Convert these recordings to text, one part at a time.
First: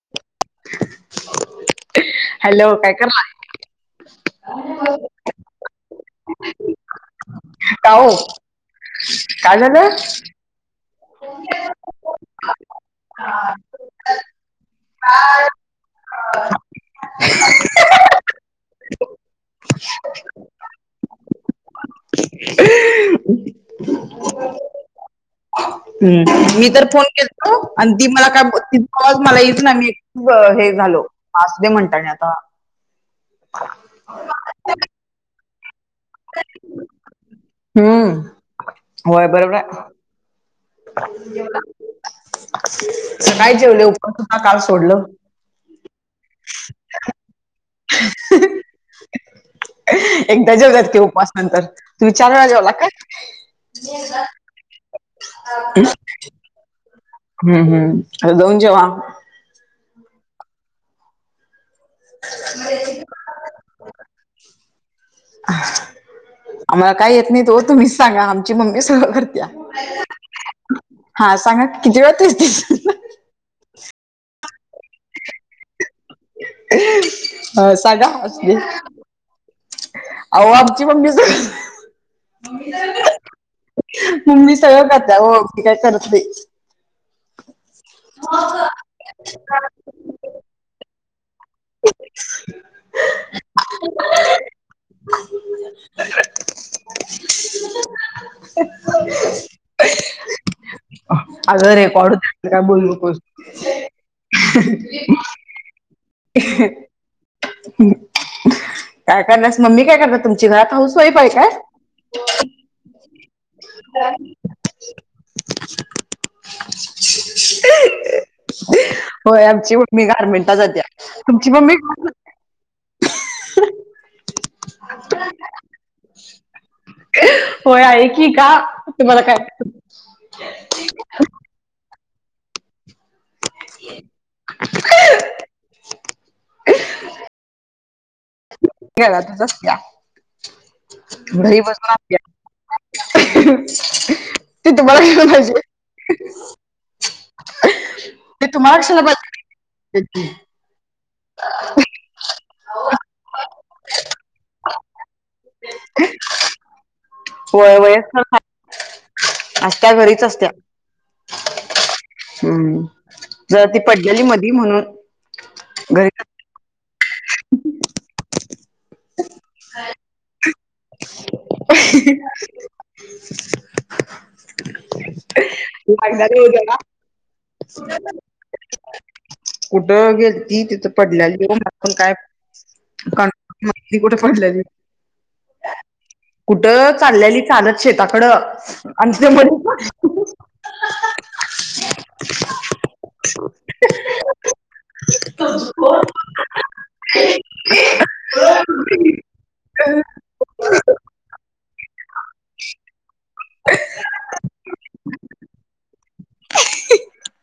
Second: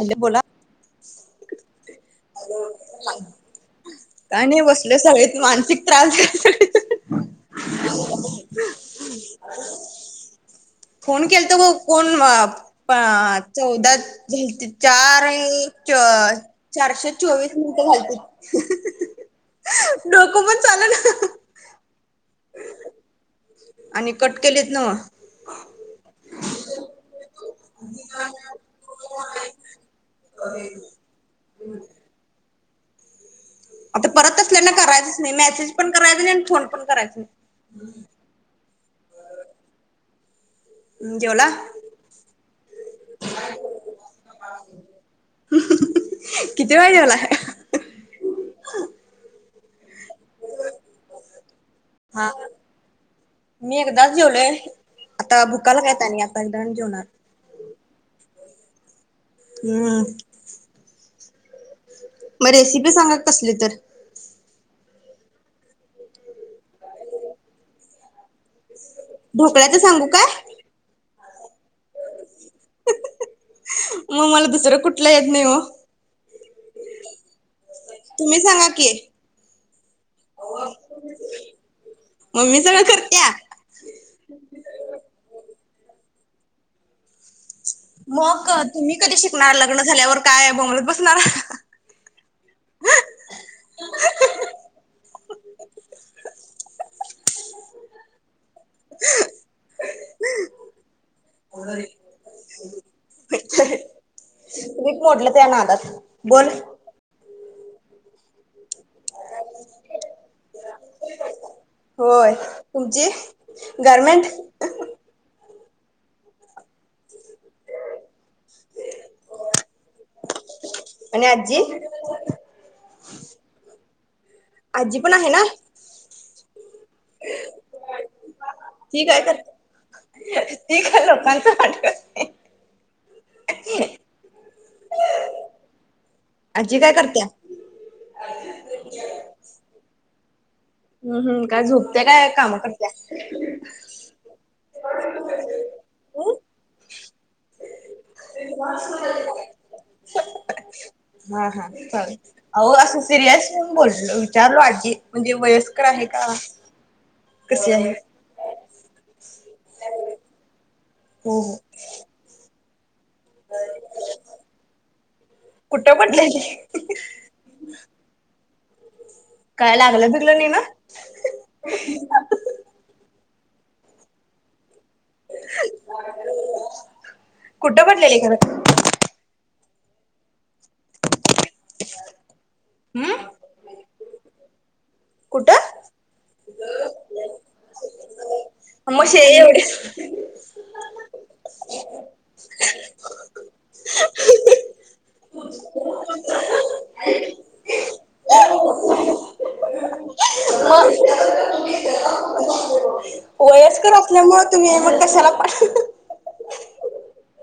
Hello बोला. Hello काय करा? काय नाही बसले सगळे मानसिक त्रास दे. [unintelligible] का हो काय झालं? फोन केलाता गं कोण वा पा चौदा झालती चार हे च चारशे चोवीस मिनटं झालतीत डोकं पण चालं ना. [unintelligible] आणि कट केलेत नवं. मी तर फोन केलतो आणि ती मला काय तिचा आवाज मला येच नाही मी खूप हे झालो असू दे म्हणताय आता. आता परत असल्याना करायचंच नाही मेसेज पण करायचं नाही आणि फोन पण करायचं नाही. हम्म होय बरोबर आहे. नाही जेवला सकाळी जेवले उपवास होता काल सोडलं. किती वेळा जेवला? एकदा जेवतात की उपवास नंतर. हा चार वेळा जेवला काय मी एकदाच जेवले आता भुका लागल्या त्यांनी आ [unintelligible] जेवणार. हम्म हम्म जाऊन जेवा. हम्म म रेसिपी सांगा कसली तर. आम्हाला काय येत नाहीत ओ तुम्हीच सांगा आम मची मम्मी सगळं करत्या ढोकळ्याच सांगू काय हा सांगा कि जेवतेच ती. म मला दुसरं कुठलं येत नाही ओ. हा, सांगा तुम्ही सांगा कि. आहो आमची मम्मी मम्मी सगळं तर करत्या मम्मी सगळं करत्या ओ मी काय करत नाही. मग तुम्ही कधी शिकणार लग्न झाल्यावर काय बोंबलत बसणारा? [inaudible] [inaudible] [inaudible] [inaudible] अगं रेकॉड होतंय असं काय बोलू नकोस. [unintelligible] मोडलं त्या नादात. [inaudible] बोल काय कराल्यास मम्मी काय करतात तुमची? घरात हाऊस वाईफ आहे काय? होय तुमची गारमेंट. होय आमची मम्मी गारमेंटला जात्या. आणि तुमची आजी मम्मी [unintelligible] आजी पण आहे ना? होय आहे की का? ती काय करत्या? ती काय लोकांच [unintelligible] [inaudible] आजी काय करत्या? घरातच बसत्या. हम्म हम्म घरी काय बसून झोपत्या काय काम करत्या असत्या. ते तुम्हाला कशाला पाहिजे? हम्म? ते तुम्हाला कशाला [unintelligible] हां हां चालेल, अहो असं सिरअस बोललो विचारलो आजी म्हणजे वयस्कर आहे का? कशी आहे? [unintelligible] असत्या घरीच असत्या. हो हो. हम्म जर ती पडल्याली मधी म्हणून कुठं घरी पडलेली? [inaudible] [inaudible] काय लागलं बिगलं नाही ना? [inaudible] [inaudible] कुठं पडलेली खरं कुठं गेलती तिथं पडल्याली हम्म [unintelligible] [unintelligible] कुठे पडल्याली? कुठं? कुठं चालल्याली चालत शेताकडं मग आणि शे तिथं एवढे मधेच [unintelligible] [inaudible] वयस्कर असल्यामुळं तुम्ही मग कशाला [unintelligible] [inaudible]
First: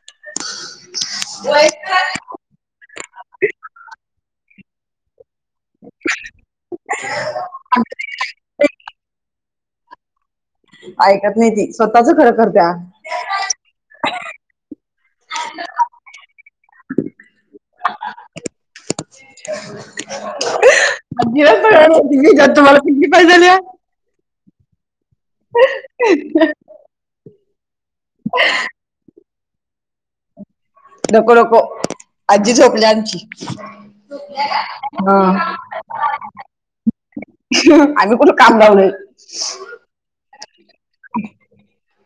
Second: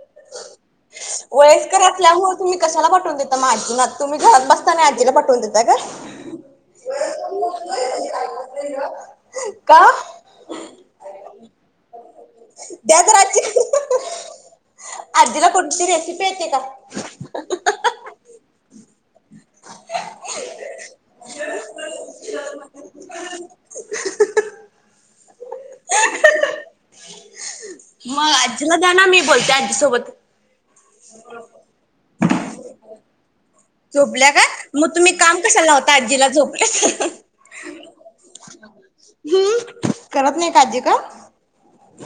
वयस्कर असल्यामुळे तुम्ही कशाला पाठवून देता मग आजीना तुम्ही घरात बसताना आजीला पाठवून दे [inaudible] का? ऐकत नाही ती स्वतःच खरं करत्या. द्या तर आजी आजीला कोणती रेसिपी येते का? [inaudible] आजीला सगळ्या रेसिपी [unintelligible] तुम्हाला किती [unintelligible] [unintelligible] मग आजीला द्याना मी बोलते आजीसोबत. नको नको आजी झोपल्या आमची झोपल्या का मग तुम्ही हा काम कशाला लावता आजीला झोपल्या तर आम्ही कुठं काम लाव लय. हम्म करत नाही का आजी काम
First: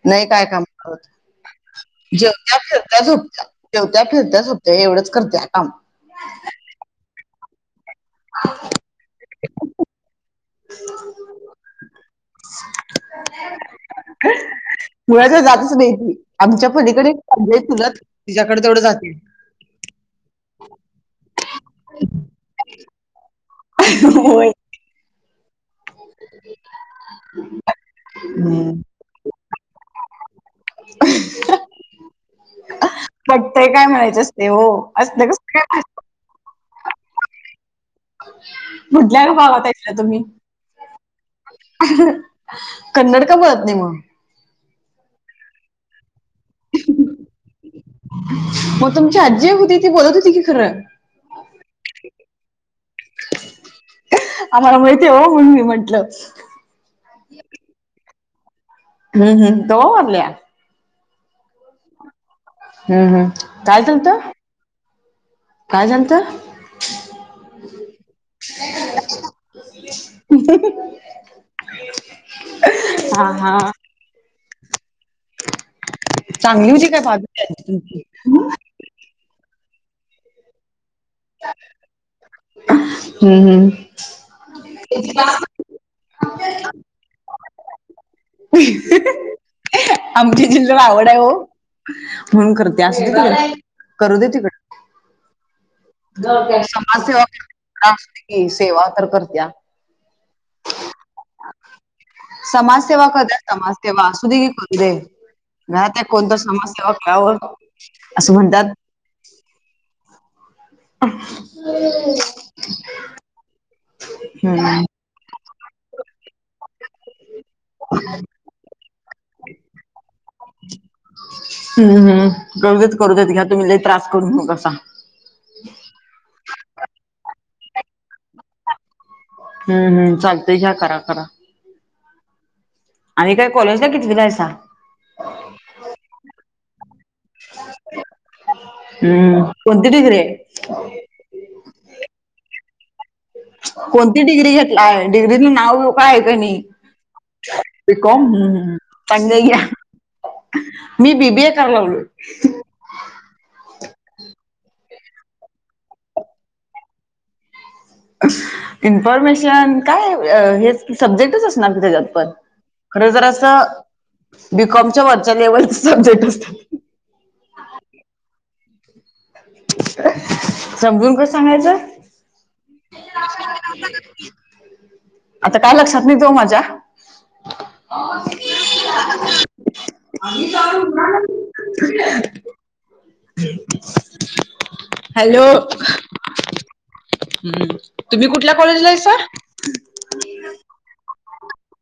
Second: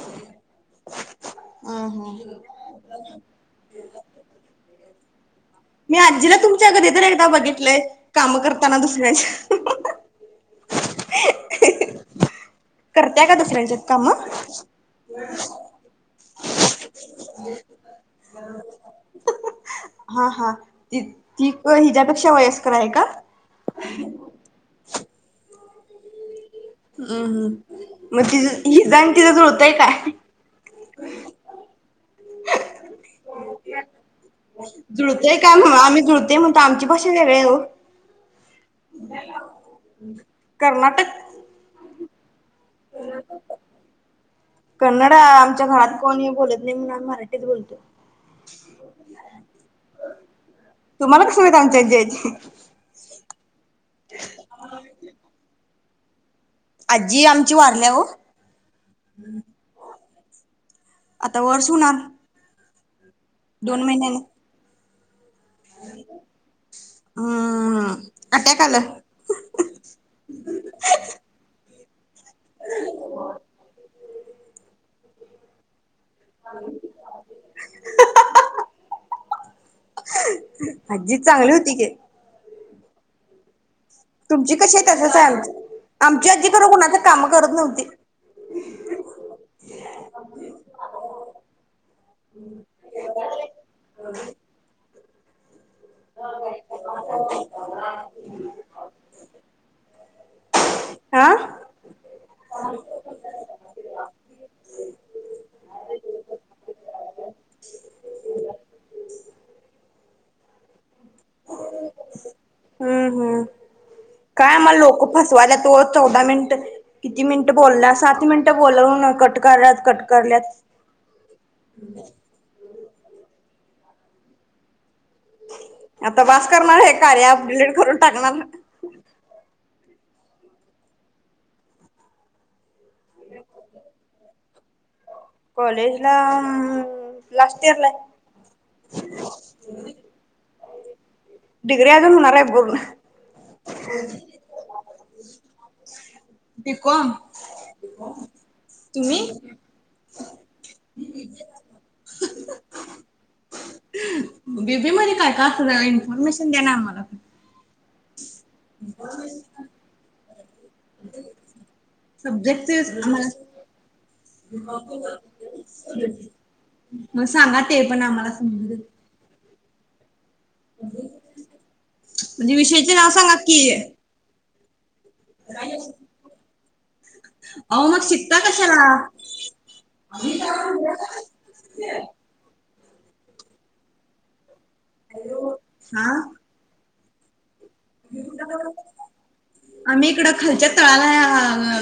नाही काय काम करत. हम्म हम्म जेवत्या फिरत्या झोपत्या जेवत्या फिरत्या झोपत्या एवढंच करतेया काम. मी आजीला तुमच्या घरी तर एकदा बघितलंय काम करताना दुसऱ्याच्या. करत्या कां दुसऱ्या इथं काम? मुळा तर जातच नाही ती आमच्या पलीकडे आजी तुला तुझ्याकड तेवढं जाते. हा हा ती तर हिच्या पेक्षा. खरं हाय कां होय [inaudible] हम् मग तिज हम्म. हिज आणि तिच जुळतय काय? [unintelligible] [inaudible] पटतंय काय म्हणायचं असते हो असलं जुळतय कसं काय आम्ही जुळतय म्हणतो आमची भाषा वेगळी आहे हो मधल्या विभागात आहे का तुम्ही. कर्नाटक कन्नड का बोलत नाही मग. कन्नड आमच्या घरात कोणी बोलत नाही. मी अन माय मराठीच बोलते. मग तुमची आजी होती ती बोलत होती की खरं तुम्हाला कसं माहिती की आमच्या इथं यायची आम्हाला माहित आहे हो म्हणून मी म्हंटलं. आजी आमची वारल्या हो. हह कवा वारल्या? आता वर्ष होणार. हम्म हम्म. काय दोन झालत महिन्यान काय झालत हम्म अटॅक आला. [unintelligible] हा हा चांगली होती का? बाजूची आजी तुमची. आज्जी चांगली होती की. हम्म हम्म तुमची कशी आहे तसंच आहे आम आमची आजी खरं तर कुणाच काम करत नव्हती. [unintelligible] आमच्या जिजला आवड आहे हो म्हणून करते असू दे तिकडे करू दे तिकड समाजसेवा करते की असुदे की की सेवा तर करत्या. आ समाजसेेवा करते समाजसेेवा असुदे की करूदे. राहत कोणत समाजसेवा घ्यावं असं म्हणतात. हम्म हम्म काय म हम्म लोक. फसवायल्यात हो चौदा मिनिट किती मिनिटं बोला सात मिनिटं बोलवून कट करल्यात कट करल्यात हम् हम्म करू देत करुदे तिला तुम्ही लय त्रास करून घेऊ नकासा. आता बास करणार हे कार्य आप डिलीट करून टाकणार. हम्म हम्म चालतंय घ्या करा करा. आणी काय कॉलेजला कितवीला हायसा? कॉलेजला लास्ट इयरला हम्म आहे. कोणती डिग्री आहे? डिग्री आजून होनार आहे पूर्ण. कोणती डिग्री घेतलाय डिग्रीच नाव बी कॉम बी काँम तुम्ही [unintelligible] मी बीबीए कराय लागलोय. बीबी मध्ये काय काय अस इन्फॉर्मेशन दे्णार आम्हाला? इन्फॉर्मेशन काय हेच सब्जेक्टच असणार कि त्याच्यात पण. सब्जेक्ट खर आम्हाला जरासं बीकॉमच्या वरच्या लेवलचे सब्जेक्ट असतात. मग सांगा ते पण आम्हाला. समजून कस सांगायचं? म्हणजे विषयचे नाव सांगा. की. आता काय लक्षात नाही हो माझ्या. [inaudible] अहो मग शिकता कशाला [unintelligible] [unintelligible] हॅलो. हा हम्म तुम्ही कुठल्या कॉलेजला आहेस? आम्ही इकड खालच्यात तळाला या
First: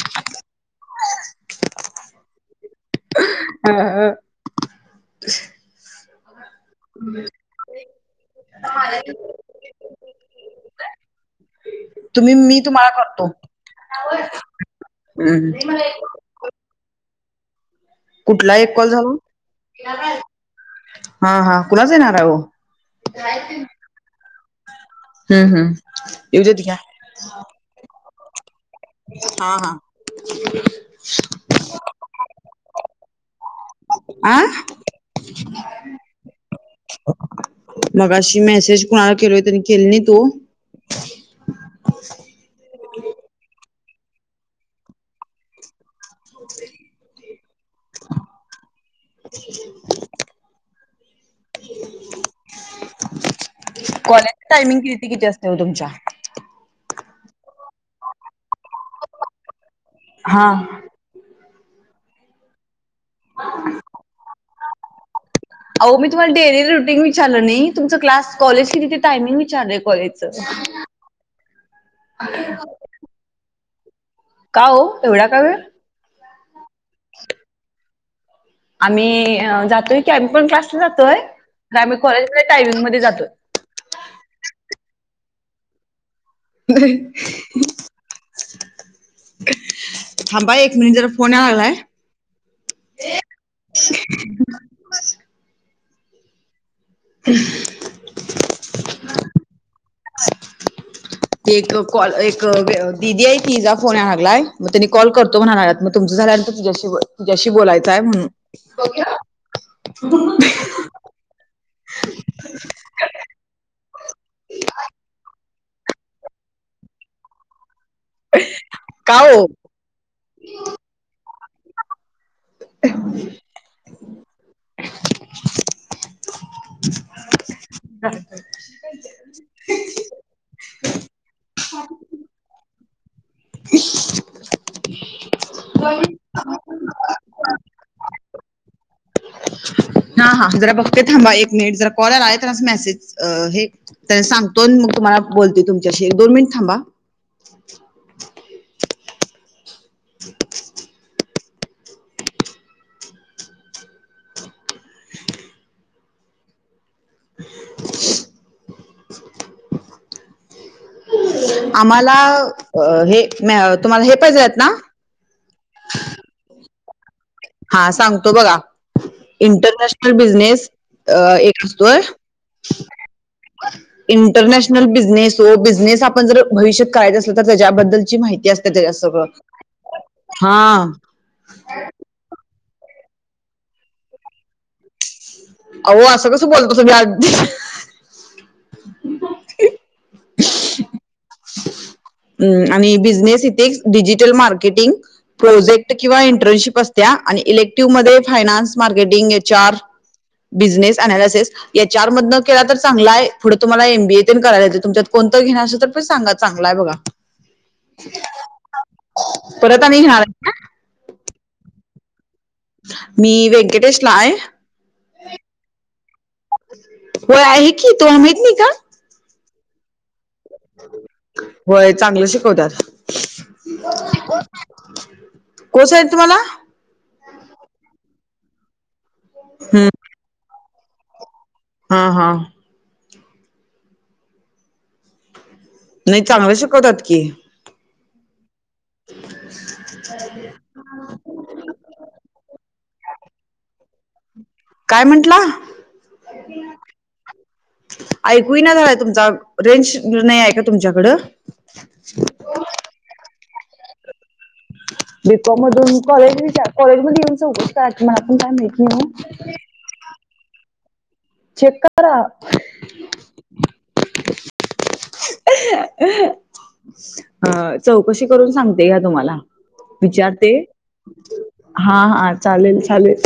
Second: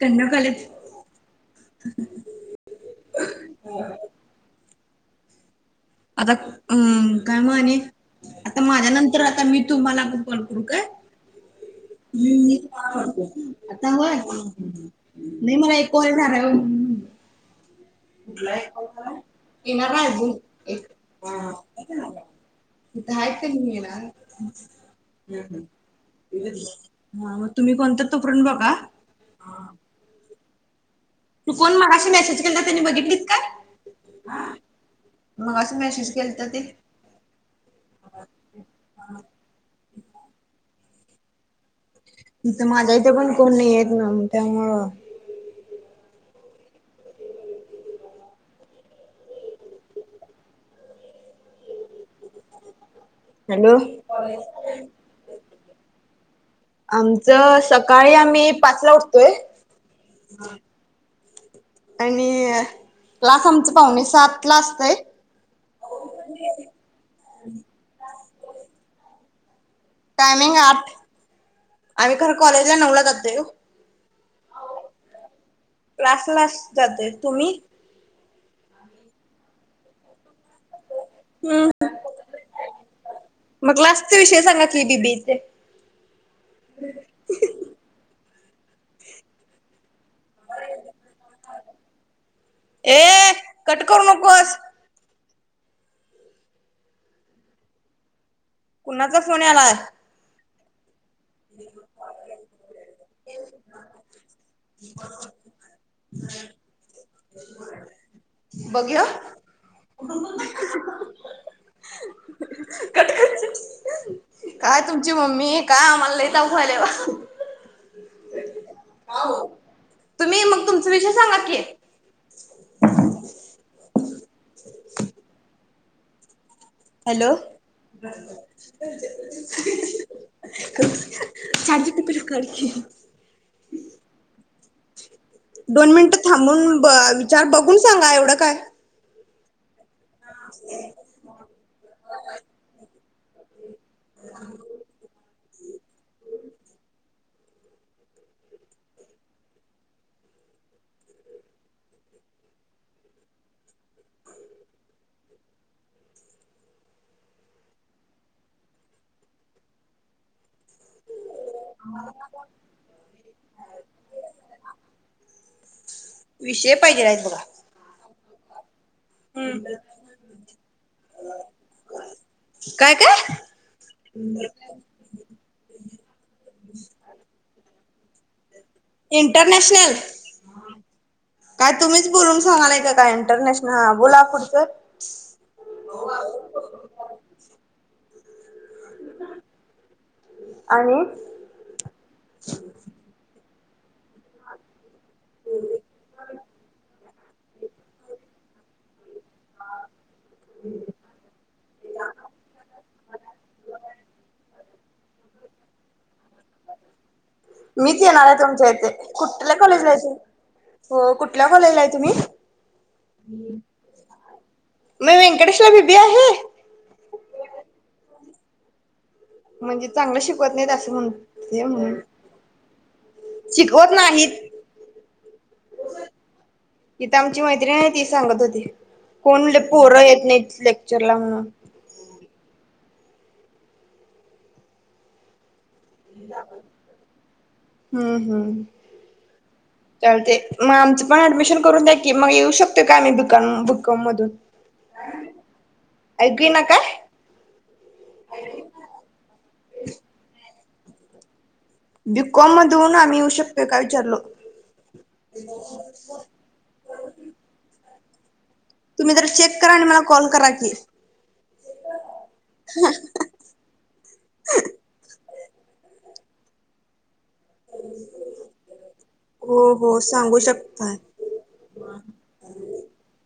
कन्या काँले हा हा. [unintelligible] आता हम् काय मग आणी? आता माझ्या नंतर आता मी तुम्हाला कॉल करू काय? तुम्ही हम्म मी तर तुम्हाला करतो. आवडतो आतोय आवाज. [unintelligible] नाही मला हम्म एक कॉल झाल्याव कुठला आहे एक को कॉल येणार आहे झाला? अजून [unintelligible] हा हा कुणाच येणार आहे ओ? इथं आहेत का नाही येणार हा हम्म हम्म येऊ देत घ्या मग तुम्ही कोणत तो परत बघा. हा- हा. तू कोन मगाशी मेसेज केला त्यांनी बघितलीत काय? आ मगाशी मेसेज केल तेनी मगाशी मेसेज कुणाला केलोय तेनी केली नाहीत ओ. इथे माझ्या इथे पण कोण नाहीयेत ना मग त्यामुळं. [inaudible] [unintelligible] हॅलो! कॉलेजची टायमिंग किती किती असते ओ तुमच्या? आमचं सकाळी आम्ही पाचला उठतोय हा. आणि क्लास आमचं पाउणे सात ला असतंय. अहो मी तुम्हाला डेली रुटीन विचारलं नाही तुमचा क्लास कॉलेजची तिथे टाइमिंग विचारले. टायमिंग आठ आम्ही खरं कॉलेजला नऊला जातोय ओ. का ओ एवढा का वेळ? क्लास लास जाते तुम्ही? आम्ही जातोय की आम्ही पण क्लासला जातोय खर आम्ही कॉलेजमध्ये टायमिंग मध्ये जातोय. मग लास्टचे विषय सांगत की बीबीएचे. [unintelligible] थांबा एक मिनिट जरा फोन याय लागलाय. ए कट करू नकोस. हम्. कुणाचा फोन यालाय? ती एक कॉल एक दिदी आहे तिचा फोन या लागलाय म तेनी कॉल करतो म्हणा लागल्यात मग तुमचं झाल्यानंतर तिच्याशी तिच्या्याशी बोलायचं आहे म्हणून. [unintelligible] बघ ह्यो कट कर चल. काय तुमची मम्मी, काय आम्हाला लय ताप व्हायलाय बाबा का? हो. तुम्ही मग तुमचा विषय सांगा की. [inaudible] हॅलो. [unintelligible] [inaudible] दोन मिनिटं थांबून बघ विचार बघून सांगा, एवढं काय. हां हां, जरा बघते थांबा एक मिनिट जरा कॉल या लागलाय त्यांनासनी मेसेज हे सांगतो आणि तुम्हाला बोलते तुमच्याशी एक दोन मिनिट थांबा. [inaudible] [inaudible] आम्हाला हे तुम्हाला हे पाहिजे आहेत ना? विषय पाहिजेल आहेत बघा. हा सांगतो बघा. इंटरनॅशनल बिझनेस अ एक असतोय. काय काय? इंटरनॅशनल बिझनेस ओ, बिझनेस आपण जर भविष्यात करायचा असेल, तर त्याच्याबद्दलची माहिती अस [unintelligible] सगळं इंटरनॅशनल हां. काय तुम्हीच बोलून सांगालाय का काय, इंटरनॅशनल हां बोला पुढचं. आओ असं कसं बोलता तुम्ही? [unintelligible] आणि- अं आणि business ethics digital marketing, project किंवा इंटर्नशिप असत्या आणि इलेक्टिव्ह मध्ये finance marketing, H R, business, analysis या चारमधनं केला तर चांगलाय, पुढे तुम्हाला एमबीए तेन करायला येतंय, तुमच्यात कोणतर घेणार असेल तर पण सांगा चांगलं हाय बघा. मीच येणार आहे. तुमच्या इथे कुठल्या परत कॉलेजला आणि आहे. घेणार का? कुठल्या? कॉलेजला आहे तुम्ही. मी व्यंकटेशला आहे. म व्यंकटेश्वला बी बी आहे? हो आहे की, तुला माहित नाही का? म्हणजे चांगलं शिकवत नाहीत असं म्हण होय म्हण चांगलं शिकवतात शिकवत नाहीत. कोण सांगितलं तुम्हाला? हित आमची मैत्रीण आहे ती सांगत होती. कोण हम्म पोरं येत नाही लेक्चरला म्हणून. हा हा. नाही चांगलं शिकवतात की. हम्म हम्म चालतय, म आमचं पण ऍडमिशन करून द्या कि. मग येऊ शकतो काय, [unintelligible] बीकॉम मधून? काय म्हंटला? ऐकू येईना काय? ऐकू ना झाला तुमचा रेंज नाही आहे का तुमच्याकडं? बिकॉम मधून आम्ही येऊ शकतोय काय विचारलो. बीकॉम मधून कॉलेजमध्ये विचारा कॉलेजमध्ये येऊन चौकशी करा मला पण काय माहित नाही तुम्ही जरा हो चेक करा आणि मला कॉल करा की. चेक करा. [inaudible] [inaudible] अ चौकशी करून सांगते का तुम्हाला. हो हो सांगू विचारते. शकता. हा हा चालेल चालेल.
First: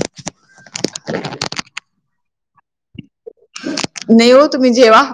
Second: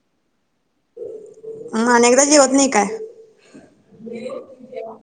म अनेकदा जेवत नाही काय? नाही हो तुम्ही जेवा.